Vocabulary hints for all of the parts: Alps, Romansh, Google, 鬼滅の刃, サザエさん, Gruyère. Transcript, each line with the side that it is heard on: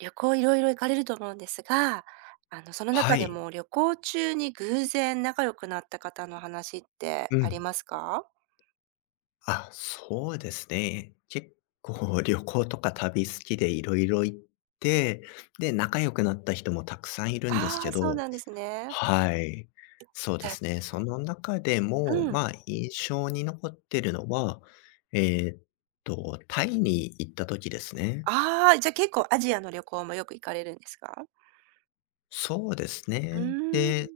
right: 旅行いろいろ行かれると思うんですが、その
left: は
right: 中で
left: い。
right: も旅行中に偶然仲良くなった方の話って
left: う
right: あり
left: ん。
right: ますか？
left: あ、そうですね。結構旅行とか旅好きでいろいろ行って、で、仲良くなった人もたくさんいるんです
right: ああ
left: け
right: ー、そう
left: ど、
right: なんですね。
left: はい。そう
right: じ
left: で
right: ゃ
left: すね。その中でも、
right: うん。
left: まあ、印象に残ってるのは、えーっタイに行った時ですね。
right: ああ、じゃあ結構アジアの旅行もよく行かれるんですか？
left: そうです
right: う
left: ね。
right: ーん。
left: で、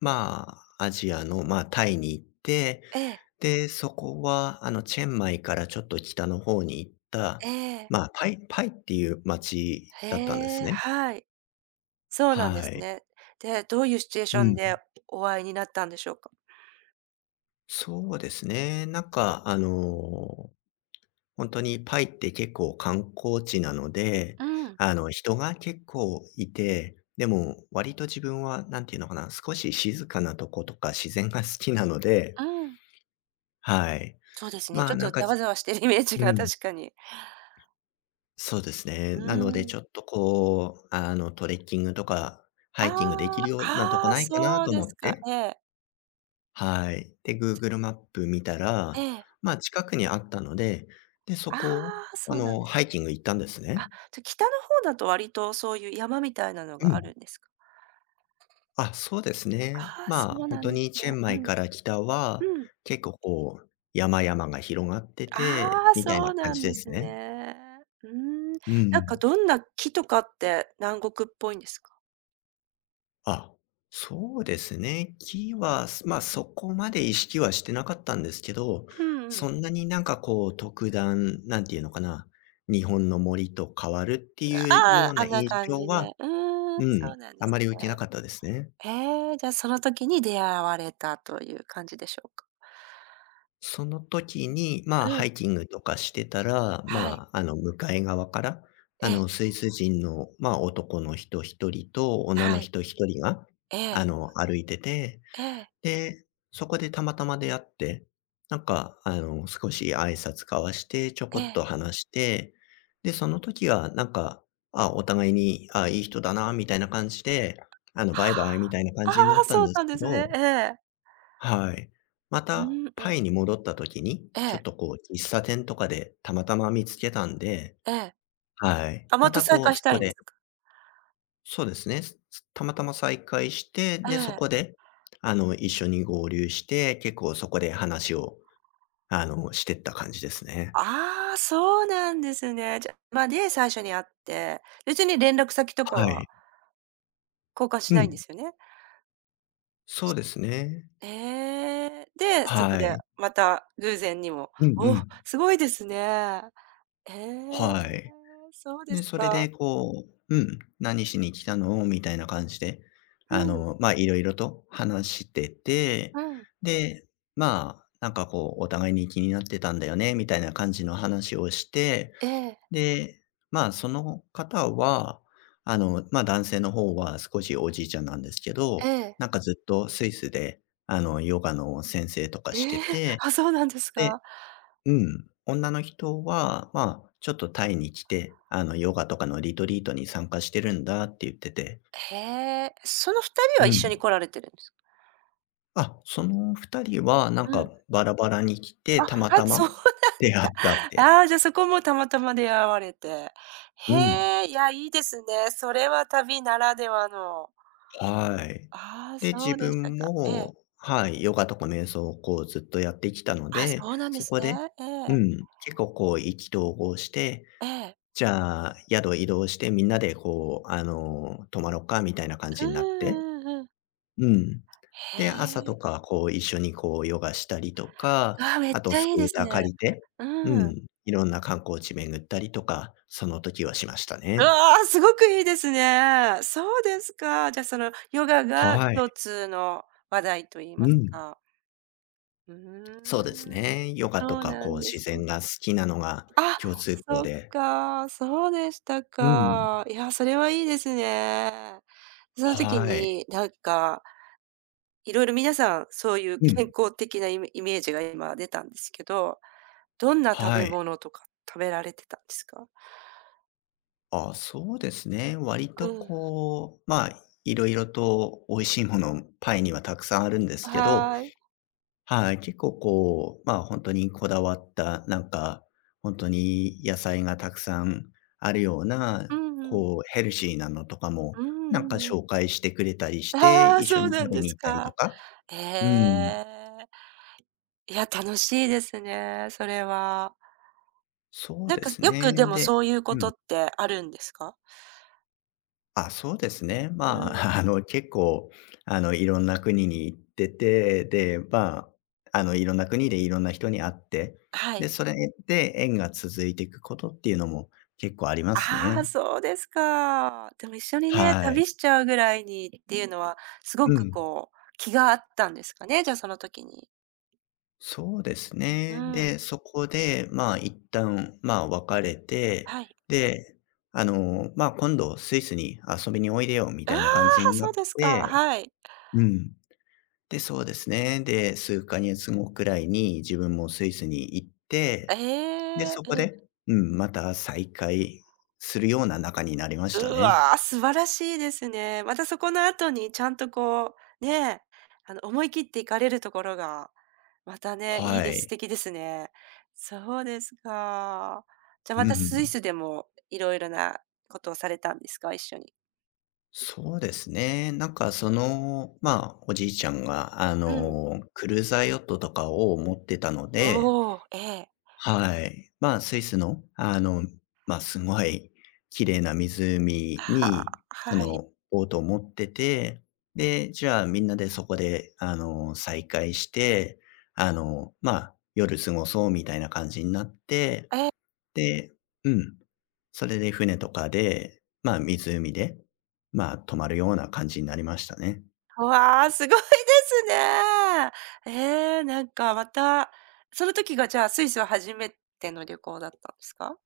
left: まあ、アジアの、まあ、タイに行って、
right: ええ、
left: で、そこは、チェンマイからちょっと北の方に行った、
right: ええ。
left: まあ、パイっていう街だったんで
right: へ
left: す
right: え、
left: ね。
right: はい。そうなんで
left: は
right: す
left: い。
right: ね。で、どういうシチュエーシ
left: う
right: ョン
left: ん。
right: でお会いになったんでしょうか？
left: そうですね。なんか、本当にパイって結構観光地なので、
right: うん、
left: 人が結構いて、でも割と自分はなんていうのかな、少し静かなとことか自然が好きなので、
right: うん。
left: はい。
right: そうですね、
left: ま
right: ちょ
left: あ、
right: っ
left: な
right: と
left: んか、
right: ざわざわしてるイメージ
left: う
right: が
left: ん。
right: 確かに。
left: そうですね。
right: う
left: なので
right: ーん。
left: ちょっとこう、トレッキングとかハ
right: あ
left: イキングできるよう
right: あ、
left: なとこ
right: ああ、
left: ないかな
right: そう
left: と
right: で
left: 思っ
right: すか。
left: て、
right: ええ、
left: はい。で、Google マップ見た
right: え
left: ら、
right: え。
left: まあ、近くにあったので、で、そ
right: あ
left: こを、
right: あ、そうなんです。
left: ハイキング行ったんですね。
right: あ、じゃ、北の方だと割とそういう山みたいなの
left: う
right: があ
left: ん。
right: るんですか？
left: あ、そうですね。
right: ああ、
left: まあ、
right: そう
left: 本
right: な
left: 当
right: んです
left: にチェ
right: ね。
left: ン
right: う
left: マイ
right: ん、
left: から北は、
right: うん。
left: 結構こう、山々が広がってて
right: ああ、
left: みたい
right: そ
left: な
right: う
left: 感
right: な
left: じ
right: ん
left: で
right: です
left: すね。
right: ね。うーん。
left: う
right: なんか
left: ん。
right: どんな木とかって南国っぽいんですか？
left: あ、そうですね。木は、そこまで意識はしてなかったんですけど、
right: うんう
left: そ
right: ん。
left: んなになんかこう特段、なんていうのかな、日本の森と変わるっていうよ
right: あ
left: う
right: あ、あ
left: な
right: んな
left: 印
right: 感
left: 象
right: じ
left: は、
right: で。うー
left: う
right: ん、そ
left: ん、
right: うなんで
left: あ
right: す
left: まり受けな
right: ね。
left: かったですね。
right: ええ、じゃ、その時に出会われたという感じでしょうか？
left: その時に、まあ、
right: う
left: ハ
right: ん、
left: イキングとかしてたら、
right: はい。
left: まあ、向かい側から、
right: ええ、
left: スイス人の、まあ、男の人一人と女の
right: はい。
left: 人一人が、
right: ええ。
left: 歩いてて、
right: ええ。
left: で、そこでたまたま出会って、なんか、少し挨拶交わして、ちょこ
right: え
left: っと
right: え。
left: 話して、で、その時はなんか、あ、お互いに、あ、いい人だな、みたいな感じで、バイバイみたいな感
right: あ
left: じになっ
right: あ、
left: たん
right: そう
left: です
right: なん
left: け
right: ですね。
left: ど、
right: ええ。
left: はい。ま
right: う
left: た、
right: ーん、う
left: パ
right: ん。
left: イに戻った時に、
right: え
left: ちょっ
right: え、
left: とこう、喫茶店とかでたまたま見つけたんで、
right: ええ。
left: はい。
right: あ、
left: ま
right: また
left: た
right: 再
left: こう、
right: 会
left: そ
right: した
left: こ
right: いんです
left: で、
right: か？
left: そうですね。たまたま再会して、
right: え
left: で、そこ
right: え。
left: で、一緒に合流して、結構そこで話を、してった感じですね。
right: ああ、そうなんですね。じゃ、ま、で、最初に会って、別に連絡先とか
left: は
right: は
left: い。
right: 交換
left: う
right: しないんで
left: ん。
right: すよね？
left: そうですね。
right: ええ、で、そこ
left: は
right: で
left: い。
right: また偶然にも。
left: うんう
right: お、
left: ん。
right: すごいですね。ええ、
left: はい。
right: そうで
left: で、
right: す
left: それ
right: か。
left: でこう、うん、「何しに来たの？」みたいな感じで、
right: うん、
left: まあ、色々と話してて、
right: うん。
left: で、まあ、なんかこう、お互いに気になってたんだよねみたいな感じの話をして、
right: ええ、
left: で、まあ、その方は、まあ、男性の方は少しおじいちゃんなんですけ
right: え
left: ど、
right: え。
left: なんかずっとスイスで、ヨガの先生とかして
right: ええ、
left: て、
right: あ、そうなんです
left: で、
right: か。
left: うん、女の人は、まあ、ちょっとタイに来て、ヨガとかのリトリートに参加してるんだって言ってて、
right: へえ、その2人
left: う
right: は一緒に
left: ん。
right: 来られてるんです
left: あ、その2人はなん
right: う
left: か
right: ん。
left: バラバラに来て、
right: あ、
left: たま
right: あ、
left: たま
right: そう
left: 出会ったっ
right: だ。
left: て。
right: ああ、じゃ、そこもたまたま出会われて。
left: う
right: へ
left: ん。
right: え、いや、いいですね。それは旅ならではの。
left: はい。
right: ああ、
left: で、
right: そ
left: 自
right: うでした
left: 分
right: か。ええ。
left: も、はい、ヨガとか瞑想をこうずっとやってきたの
right: あ、
left: で、
right: そうなんで
left: そ
right: す
left: こで、
right: ね。え
left: う
right: え。
left: ん、結構こう意気投合して、
right: ええ。
left: じゃあ宿移動してみんなでこう、泊まろっかみたいな感
right: う
left: じ
right: ん
left: になって、
right: うんうん。
left: うん。で、
right: へ
left: 朝と
right: え。
left: かこう一緒にこうヨガしたりとか、
right: わあ、めっ
left: あと
right: ちゃ
left: ス
right: い
left: ク
right: いで
left: ー
right: す
left: ター
right: ね。
left: 借りて、う
right: うん。
left: ん、いろんな観光地巡ったりとか、その時はしました
right: う
left: ね。
right: わあ、すごくいいですね。そうですか。じゃ、そのヨガが
left: はい。
right: 共通の話題と言いま
left: う
right: す
left: ん。
right: か。うー
left: そうです
right: ん。
left: ね。ヨガと
right: そう
left: か、
right: な
left: こう、
right: んで
left: 自
right: すね。
left: 然が好きなのが
right: あ、
left: 共通項
right: そっ
left: で。
right: か、そうでした
left: うん。
right: か。いや、それはいいですね。その時
left: はい。
right: に、なんか、いろいろ皆さん、そういう
left: うん。
right: 健康的なイメージが今出たんですけど、どんな食
left: は
right: べ
left: い。
right: 物とか食べられてたんですか？
left: あ、そうですね。割
right: う
left: と
right: ん。
left: こう、まあ、いろいろと美味しいもの、パイにはたくさんあるんですけど、
right: はーい。
left: はい、結構こう、まあ、本当にこだわった、なんか、本当に野菜がたくさんあるよう
right: う
left: な、
right: んうん。
left: こう、ヘルシーなのとかも、
right: う
left: な
right: ん
left: んか
right: うんうん。
left: 紹介してくれたりして、
right: ああ、
left: 一緒
right: そ
left: に
right: うなん
left: 食べ
right: で
left: に
right: す
left: 行ったりと
right: か。
left: か。う
right: え
left: ん。
right: え。いや、楽しいですね、それは。
left: そう
right: なん
left: で
right: か、
left: す
right: よ
left: ね。
right: くでも
left: で、
right: そういうこ
left: う
right: と
left: ん。
right: ってあるんですか？
left: あ、そうですね。
right: う
left: ま
right: ん。
left: あ、結構、いろんな国に行ってて、で、まあ、いろんな国でいろんな人に会って、
right: は
left: で、
right: い。
left: それで縁が続いていくことっていうのも結構あります
right: ああ、
left: ね。
right: そうですか。でも一緒にね、
left: はい。
right: 旅しちゃうぐらいにっていうのは、す
left: う
right: ごく
left: ん。
right: こう、気があったんですかね、じゃあその時に。
left: そうです
right: う
left: ね。
right: ん、
left: で、そこで、まあ、一旦、まあ、別れて、
right: はい。
left: で、まあ、今度スイスに遊びにおいでよみ
right: あ
left: たいな感じ
right: あ、
left: になっ
right: そうですか、
left: て、
right: はい。
left: うん。で、そうですね。で、数ヶ月後くらいに自分もスイスに行っ
right: え
left: て、で、
right: え、
left: そこ
right: うん。
left: で、うん、また再会するような仲になりまし
right: う
left: たね。
right: わ、素晴らしいですね。またそこの後にちゃんとこう、ね、思い切って行かれるところが、またね、いい
left: は
right: です、素
left: い。
right: 敵ですね。そうですか。じゃあ
left: う
right: またスイ
left: ん。
right: スでもいろいろなことをされたんですか？一緒に。
left: そうですね。なんかその、まあ、おじいちゃんが、
right: うん。
left: クルーザーヨットとかを持ってたので、
right: おお、ええ。
left: はい。まあ、スイスの、まあ、すごい綺麗な湖
right: はあ、
left: に、そ
right: はい。
left: の、ボートを持ってて、で、じゃあ、みんなでそこで、再会して、まあ、夜過ごそうみたいな感じになって、
right: ええ、
left: で、うん。それで船とかで、まあ、湖で、まあ、泊まるような感じになりましたね。
right: わあ、すごいですね。ええ、なんかまた、その時がじゃあスイスは初めての旅行だったんですか？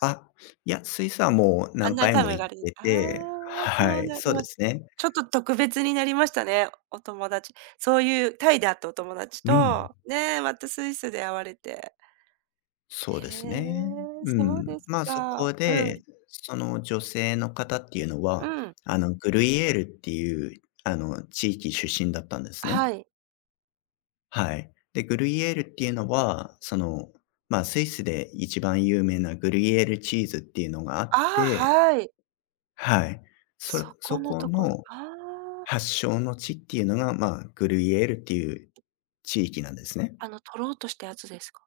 left: あ、いや、スイスはもう
right: あ、
left: 何
right: 何
left: 回
right: 回
left: も
right: も行
left: 行っ
right: かれて
left: てて、
right: ああ、
left: は
right: そう
left: い、
right: なんで
left: そう
right: も、
left: ですね。
right: ちょっと特別になりましたね、お友達。そういうタイで会ったお友達
left: うん。
right: と、ね、またスイスで会われて。
left: そう
right: へ
left: ですね。
right: え、
left: う
right: そう
left: ん。
right: です
left: まあ、そ
right: か。
left: こ
right: う
left: で、
right: ん、
left: その女性の方っていうのは、
right: うん。
left: グルイエールっていう、地域出身だったんですね。
right: はい。
left: はい。で、グルイエールっていうのは、その、まあ、スイスで一番有名なグルイエールチーズっていうのがあっ
right: ああ、
left: て、
right: はい。
left: はい。そ
right: そこ
left: そ
right: の
left: こ
right: ところ、
left: の
right: ああ。
left: 発祥の地っていうのが、まあ、グルイエールっていう地域なんですね。
right: あの取ろうとしたやつですか？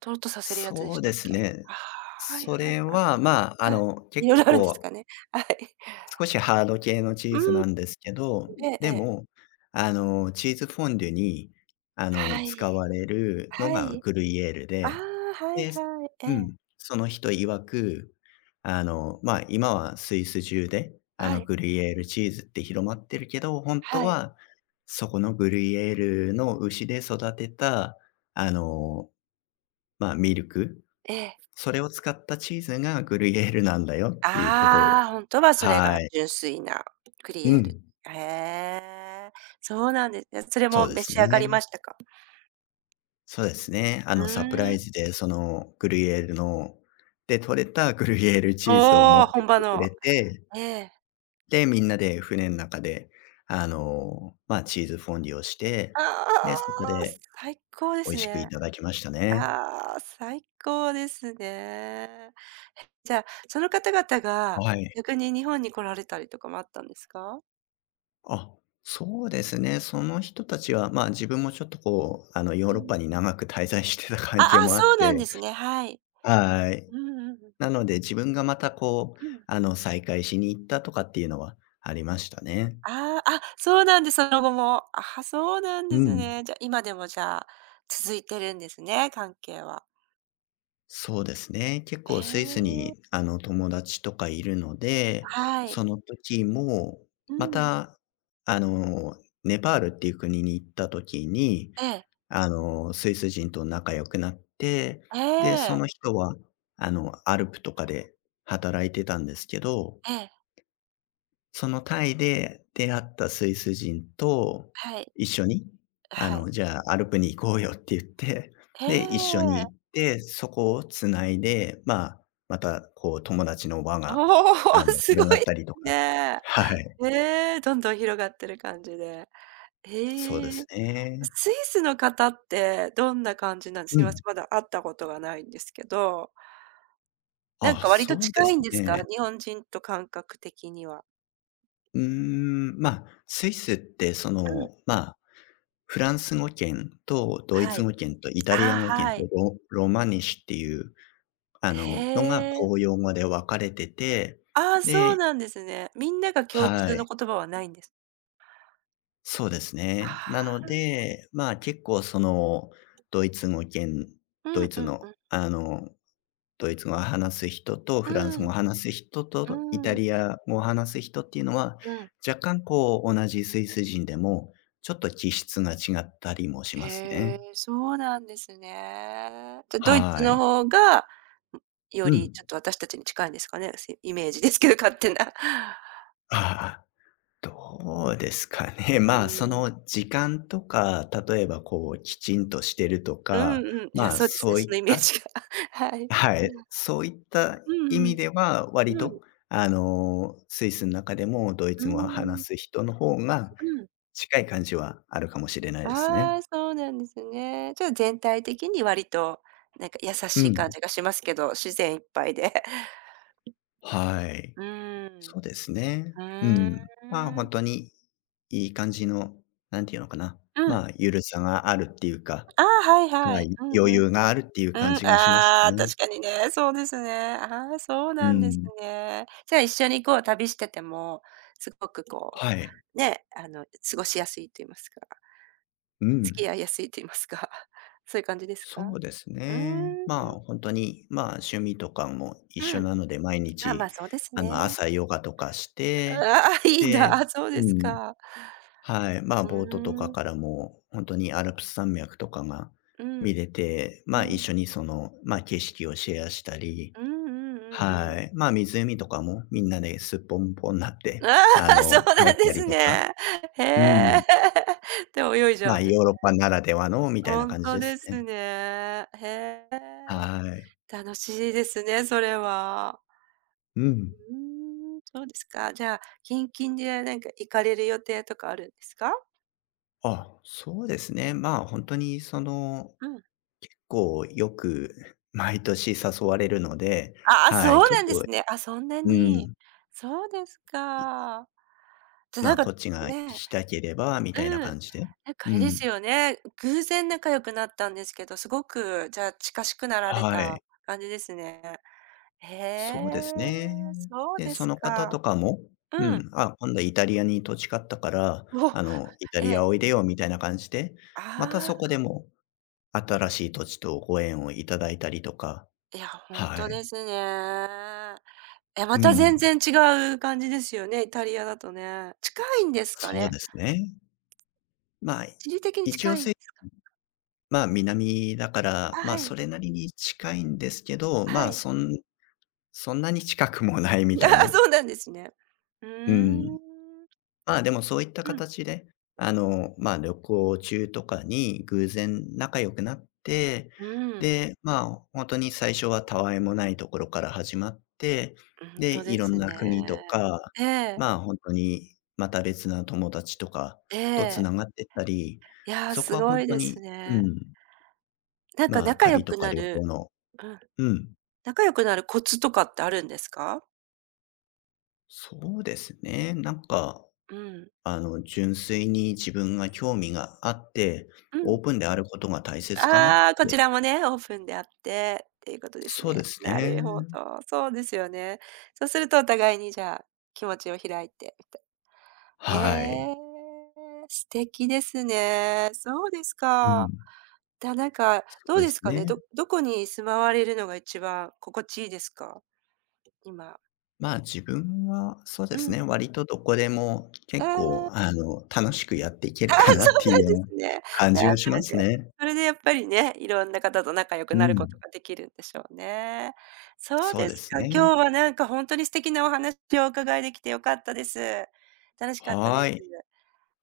right: 取ろうとさせるやつで
left: そう
right: した
left: で
right: っ
left: す
right: け？
left: ね。
right: ああ、はい
left: そ
right: はい
left: れ
right: は
left: は、まあ、
right: い。はい。
left: 結
right: 色
left: 構
right: 々あるんです
left: こ
right: か
left: う
right: ね。はい。
left: 少しハード系のチ
right: う
left: ーズ
right: ーん、
left: なんですけど、
right: えええ
left: で
right: え。
left: も、チーズフォンデュに、
right: はい。
left: 使われるの
right: は
left: が
right: い。
left: グルイエール
right: あ
left: で、
right: あ、はい
left: で、
right: はい。え
left: う
right: え。
left: ん、その人曰く、まあ、今はスイス中で、
right: はい。
left: グルイエールチーズって広まってるけど、本当
right: はい。
left: は、そこのグルイエールの牛で育てた、あの、まあ、ミルク、
right: ええ。
left: それを使ったチーズがグルイエールなんだよっていうことを、
right: ああ、ほんとはそれが
left: はい。
right: 純粋なクリ
left: う
right: エール。
left: ん。
right: へえ、そうなんですね。それ
left: そ
right: も
left: うで
right: 召
left: す
right: し上がり
left: ね。
right: ましたか？
left: そうですね。
right: う
left: サプラ
right: ー
left: イ
right: ん。
left: ズで、その、グリュイエールので、取れたグリュイエールチーズを持
right: おお、
left: って
right: 本
left: き
right: 場
left: てく
right: の。
left: れて、
right: ええ。
left: で、みんなで船の中で、チーズフォンデュをして、
right: あ
left: で、そこ
right: あ、
left: で
right: 最高で
left: 美味
right: す
left: しくい
right: ね。
left: ただきましたね。
right: ああ、最高ですね。じゃあ、その方々が
left: はい。
right: 逆に日本に来られたりとかもあったんですか？
left: あ、そうですね。その人たちは、自分もちょっとこう、ヨー
right: う
left: ロッ
right: ん。
left: パに長く滞在してた関係
right: ああ、
left: もあ
right: そ
left: っ
right: うなん
left: て、
right: ですね、はい。
left: はい。
right: うんうんうん。
left: なので、自分がまたこう、
right: うん。
left: 再会しに行ったとかっていうのはありましたね。
right: ああ、あ、そうなんです、その後も。あ、そうなん
left: う
right: です
left: ん。
right: ね。じゃ、あ今でもじゃあ、続いてるんですね、関係は。
left: そうですね。結
right: え
left: 構スイス
right: え、
left: に、友達とかいるので、
right: は
left: そ
right: い。
left: の時も、
right: う
left: ま
right: ん。
left: た、あの、ネパールっていう国に行った時に、
right: ええ、
left: スイス人と仲良くなって、
right: え
left: で、そ
right: え、
left: の人は、アルプとかで働いてたんですけど、
right: ええ、
left: そのタイで出会ったスイス人と
right: はい、
left: 一緒に、
right: はい。
left: じゃあアルプに行こうよって言って、
right: え
left: で、一緒に
right: え。
left: 行って、そこをつないで、まあ、またこう友達の輪が、
right: おお、すご
left: 広がっ
right: い
left: たりとか。
right: ね。
left: はい、
right: ええ、どんどん広がってる感じで。
left: そうで
right: へ
left: す
right: え。
left: ね。
right: スイスの方ってどんな感じなんです？
left: う
right: 私ま
left: ん。
right: せんまだ会ったことがないんですけど、なん
left: あ、
right: か割と
left: そう
right: 近
left: です
right: いんですか？
left: ね。
right: 日本人と感覚的には。
left: スイスって
right: うん、
left: フランス語圏とドイ
right: は
left: ツ
right: い。
left: 語圏とイタリ
right: あ
left: ア
right: あ、
left: 語圏と
right: はい。
left: ロマニシュっていうのが
right: へえ。
left: 公用語で分かれてて、
right: ああ、そう
left: で、
right: なんですね。みんなが共
left: は
right: 通の
left: い、
right: 言葉はないんです。
left: そうです
right: あ
left: ね。な
right: あ、
left: ので、結構ドイツ語圏
right: う
left: ド
right: ん
left: イ
right: う
left: ツ
right: んう
left: の、
right: ん。
left: ドイツ語を話す人と
right: う
left: フランス語を
right: ん、
left: 話す人
right: う
left: とイタ
right: ん、うん。
left: リア語を話す人っていうのは、若干こう同じスイス人でも、ちょっと気質が違ったりもし
right: へ
left: ますね。
right: え、そうなんですね。じゃ、ドイツ
left: は
right: の
left: い。
right: 方が、ん、
left: う
right: より
left: ん。
right: ちょっと私たちに近いんですかね？イメージですけど、勝手な。
left: あああ。どうですかね。
right: う
left: まあ、そ
right: ん。
left: の時間とか、例えばこうきちんとしてると
right: うん
left: か、
right: うん。いや、
left: まあ、
right: そうですね、
left: そうい
right: その
left: っ
right: イメー
left: た
right: ジが。はい。
left: はい、そういった
right: う
left: 意
right: んう
left: 味
right: ん。
left: では割
right: うん。
left: と、あの、スイスの中でもドイ
right: う
left: ツ
right: ー
left: 語を話す
right: ん。
left: 人の方が
right: うん。
left: 近い感じはあるかもしれないですね。
right: ああ、そうなんですね。じゃあ、全体的に割と、なんか優
left: う
right: しい感
left: ん。
right: じがしますけど、自然いっぱいで。
left: はい。
right: う ーん。
left: そうですね。
right: ふ
left: うん。まあ、
right: ー
left: 本
right: ん。
left: 当にいい感じの、なんていうのかな、
right: う
left: ま
right: ん。
left: あ、ゆるさがあるっていうか、
right: ああ、はいは
left: は
right: い。
left: い、
right: うん
left: 余
right: うん。
left: 裕があるっていう感
right: うん、
left: じがします
right: ああ、
left: ね。
right: 確かにね、そうですね。ああ、そう
left: う
right: なんです
left: ん。
right: ね。じゃあ一緒にこう旅してても、すごくこ
left: はい。
right: う、ね、過ごしやすいと言いますか、
left: う
right: 付き
left: ん。
right: 合いやすいと言いますか、そういう感じです
left: そ
right: か？
left: うです
right: うー
left: ね。ま
right: ん、
left: あ、本当に、まあ、趣味とかも一緒
right: うん。
left: なので、毎
right: あ、ま
left: 日、
right: あ、そうです
left: あの、
right: ね。
left: 朝ヨガとかして、
right: ああ、いい
left: で、
right: な、そうで
left: う
right: す
left: ん、
right: か。
left: はい、まあ、
right: う
left: ボートと
right: ー
left: か
right: ん、
left: からも、本当にアルプス山脈とかが
right: う
left: 見
right: ん、
left: れて、
right: う
left: まあ、一緒
right: ん。
left: にその、まあ、景色をシェアしたり、
right: うんうんうんうん。
left: はい、まあ、湖とかもみんなですっぽんぽんになって、
right: あ
left: あ
right: あ、そ
left: の、
right: う
left: 帰
right: な
left: っ
right: ん
left: た
right: です
left: りとか。
right: ね。へ
left: うん。
right: え。で、泳いじ
left: ま
right: ゃう
left: あ、
right: んで
left: ヨ
right: す
left: ーロッパならではのみたいな
right: ほん
left: 感じ
right: と
left: です
right: です
left: ね。
right: ね。へえ、
left: はい。
right: 楽しいですね、それは。
left: うん。
right: うーん、そうですか。じゃあ、近々でなんか行かれる予定とかあるんですか？
left: あ、そうですね。まあ、本当にその、
right: うん。
left: こう、よく毎年誘われるので、
right: ああ、
left: はい、
right: そう
left: 結
right: なんで
left: 構
right: すね。あ、そんな
left: う
right: に。
left: ん、
right: そうです
left: い、
right: か。じゃ、
left: ま
right: なん
left: あ、こ
right: か
left: っちが行
right: ね、
left: きたければみたいな
right: うん。
left: 感じで。
right: なんかあ
left: う
right: れです
left: ん。
right: よね、偶然仲良くなったんですけど、すごくじゃあ近しくなられ
left: は
right: た
left: い。
right: 感じですね。へ
left: そ
right: え、
left: うですね。
right: そう
left: で、
right: で
left: そ
right: す
left: の方
right: か。
left: とかも、う
right: うん。
left: ん、あ、今度イタリアに土地買ったから、
right: お、
left: あの、イタ
right: え
left: リア
right: え。
left: おいでよみたいな感じで、また
right: あ
left: そこで
right: あ、
left: も新しい土地とご縁をいただいたりとか、
right: いや、ほん
left: は
right: と
left: い。
right: ですね。え、
left: う
right: また全
left: ん。
right: 然違う感じですよね、イタリアだとね。近いんですか
left: そう
right: ね？
left: ですね。まあ、
right: 地理的に
left: 一
right: 近
left: 応
right: いん
left: せ
right: ですか？
left: まあ、南だか
right: あ、
left: ら、まあ、
right: は
left: そ
right: い、
left: れなりに近いんですけど、ま
right: は
left: あ、
right: い。
left: そんなに近くもないみ
right: あ
left: たい
right: あ、
left: な。
right: そうなんですね。うー
left: うん。
right: ん。
left: まあ、でもそういった
right: うん、
left: 形で、あの、まあ、旅行中とかに偶然仲良くなって、
right: うん、
left: で、まあ、本当に最初はたわいもないところから始まって、
right: ほん
left: で、
right: と
left: い
right: で
left: ろ
right: す
left: ん
right: ね。
left: な国とか、
right: ええ、
left: まあ、本当にまた別な友達とか
right: え
left: と
right: え。
left: 繋がってったり、
right: いや、
left: そこ
right: す
left: は
right: ご
left: 本
right: い
left: 当
right: です
left: にう
right: ね。
left: ん、
right: なんか
left: まあ、
right: 仲良
left: 旅と
right: く
left: か
right: な
left: 旅行
right: る
left: の、
right: うん、
left: うん、
right: 仲良くなるコツとかってあるんですか？
left: そうですね。なんか
right: うん、
left: あの、純粋に自分が興味があって、
right: う
left: オ
right: ん。
left: ープンであることが大切かなっ
right: ああ、こち
left: て。
right: らもね、オープンであって、っていうことです
left: そうで
right: ね。
left: す
right: な
left: ね。
right: るほど、そうですよね。そうするとお互いにじゃあ、気持ちを開いてみたい
left: は
right: へえ、
left: い。
right: 素敵ですね。そうです
left: う
right: か。
left: ん。
right: じゃなんか、
left: そ
right: ど
left: う
right: う
left: で
right: で
left: す
right: すかね、
left: ね。
right: どこに住まわれるのが一番心地いいですか？今。
left: まあ、自分はそうで
right: う
left: す
right: ん。
left: ね、割とどこでも
right: あ
left: 結
right: あ。
left: 構、あの、楽しくやっていけ
right: あ
left: る
right: あ、
left: かな
right: そ
left: って
right: う
left: いう
right: なんで
left: よう
right: す
left: な
right: ね。
left: 感
right: い
left: じ
right: や、
left: がし
right: そ
left: ま
right: れ
left: す
right: で
left: ね。
right: それでやっぱりね、いろんな方と仲良く
left: う
right: なること
left: ん。
right: ができるんでしょうね。そう
left: そう
right: で
left: で
right: す
left: す
right: か。今日
left: ね。
right: はなんかほんとに素敵なお話をお伺いできて良かったです。楽しかったで
left: は
right: す。
left: い。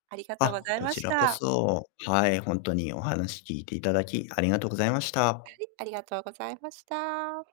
right: ありがとうご
left: あ、
right: ざい
left: こ
right: ま
left: ち
right: し
left: ら
right: た。
left: こ
right: はい
left: そ、はい、本当にお話聞いていただきありがとうございました。
right: ありがとうございました。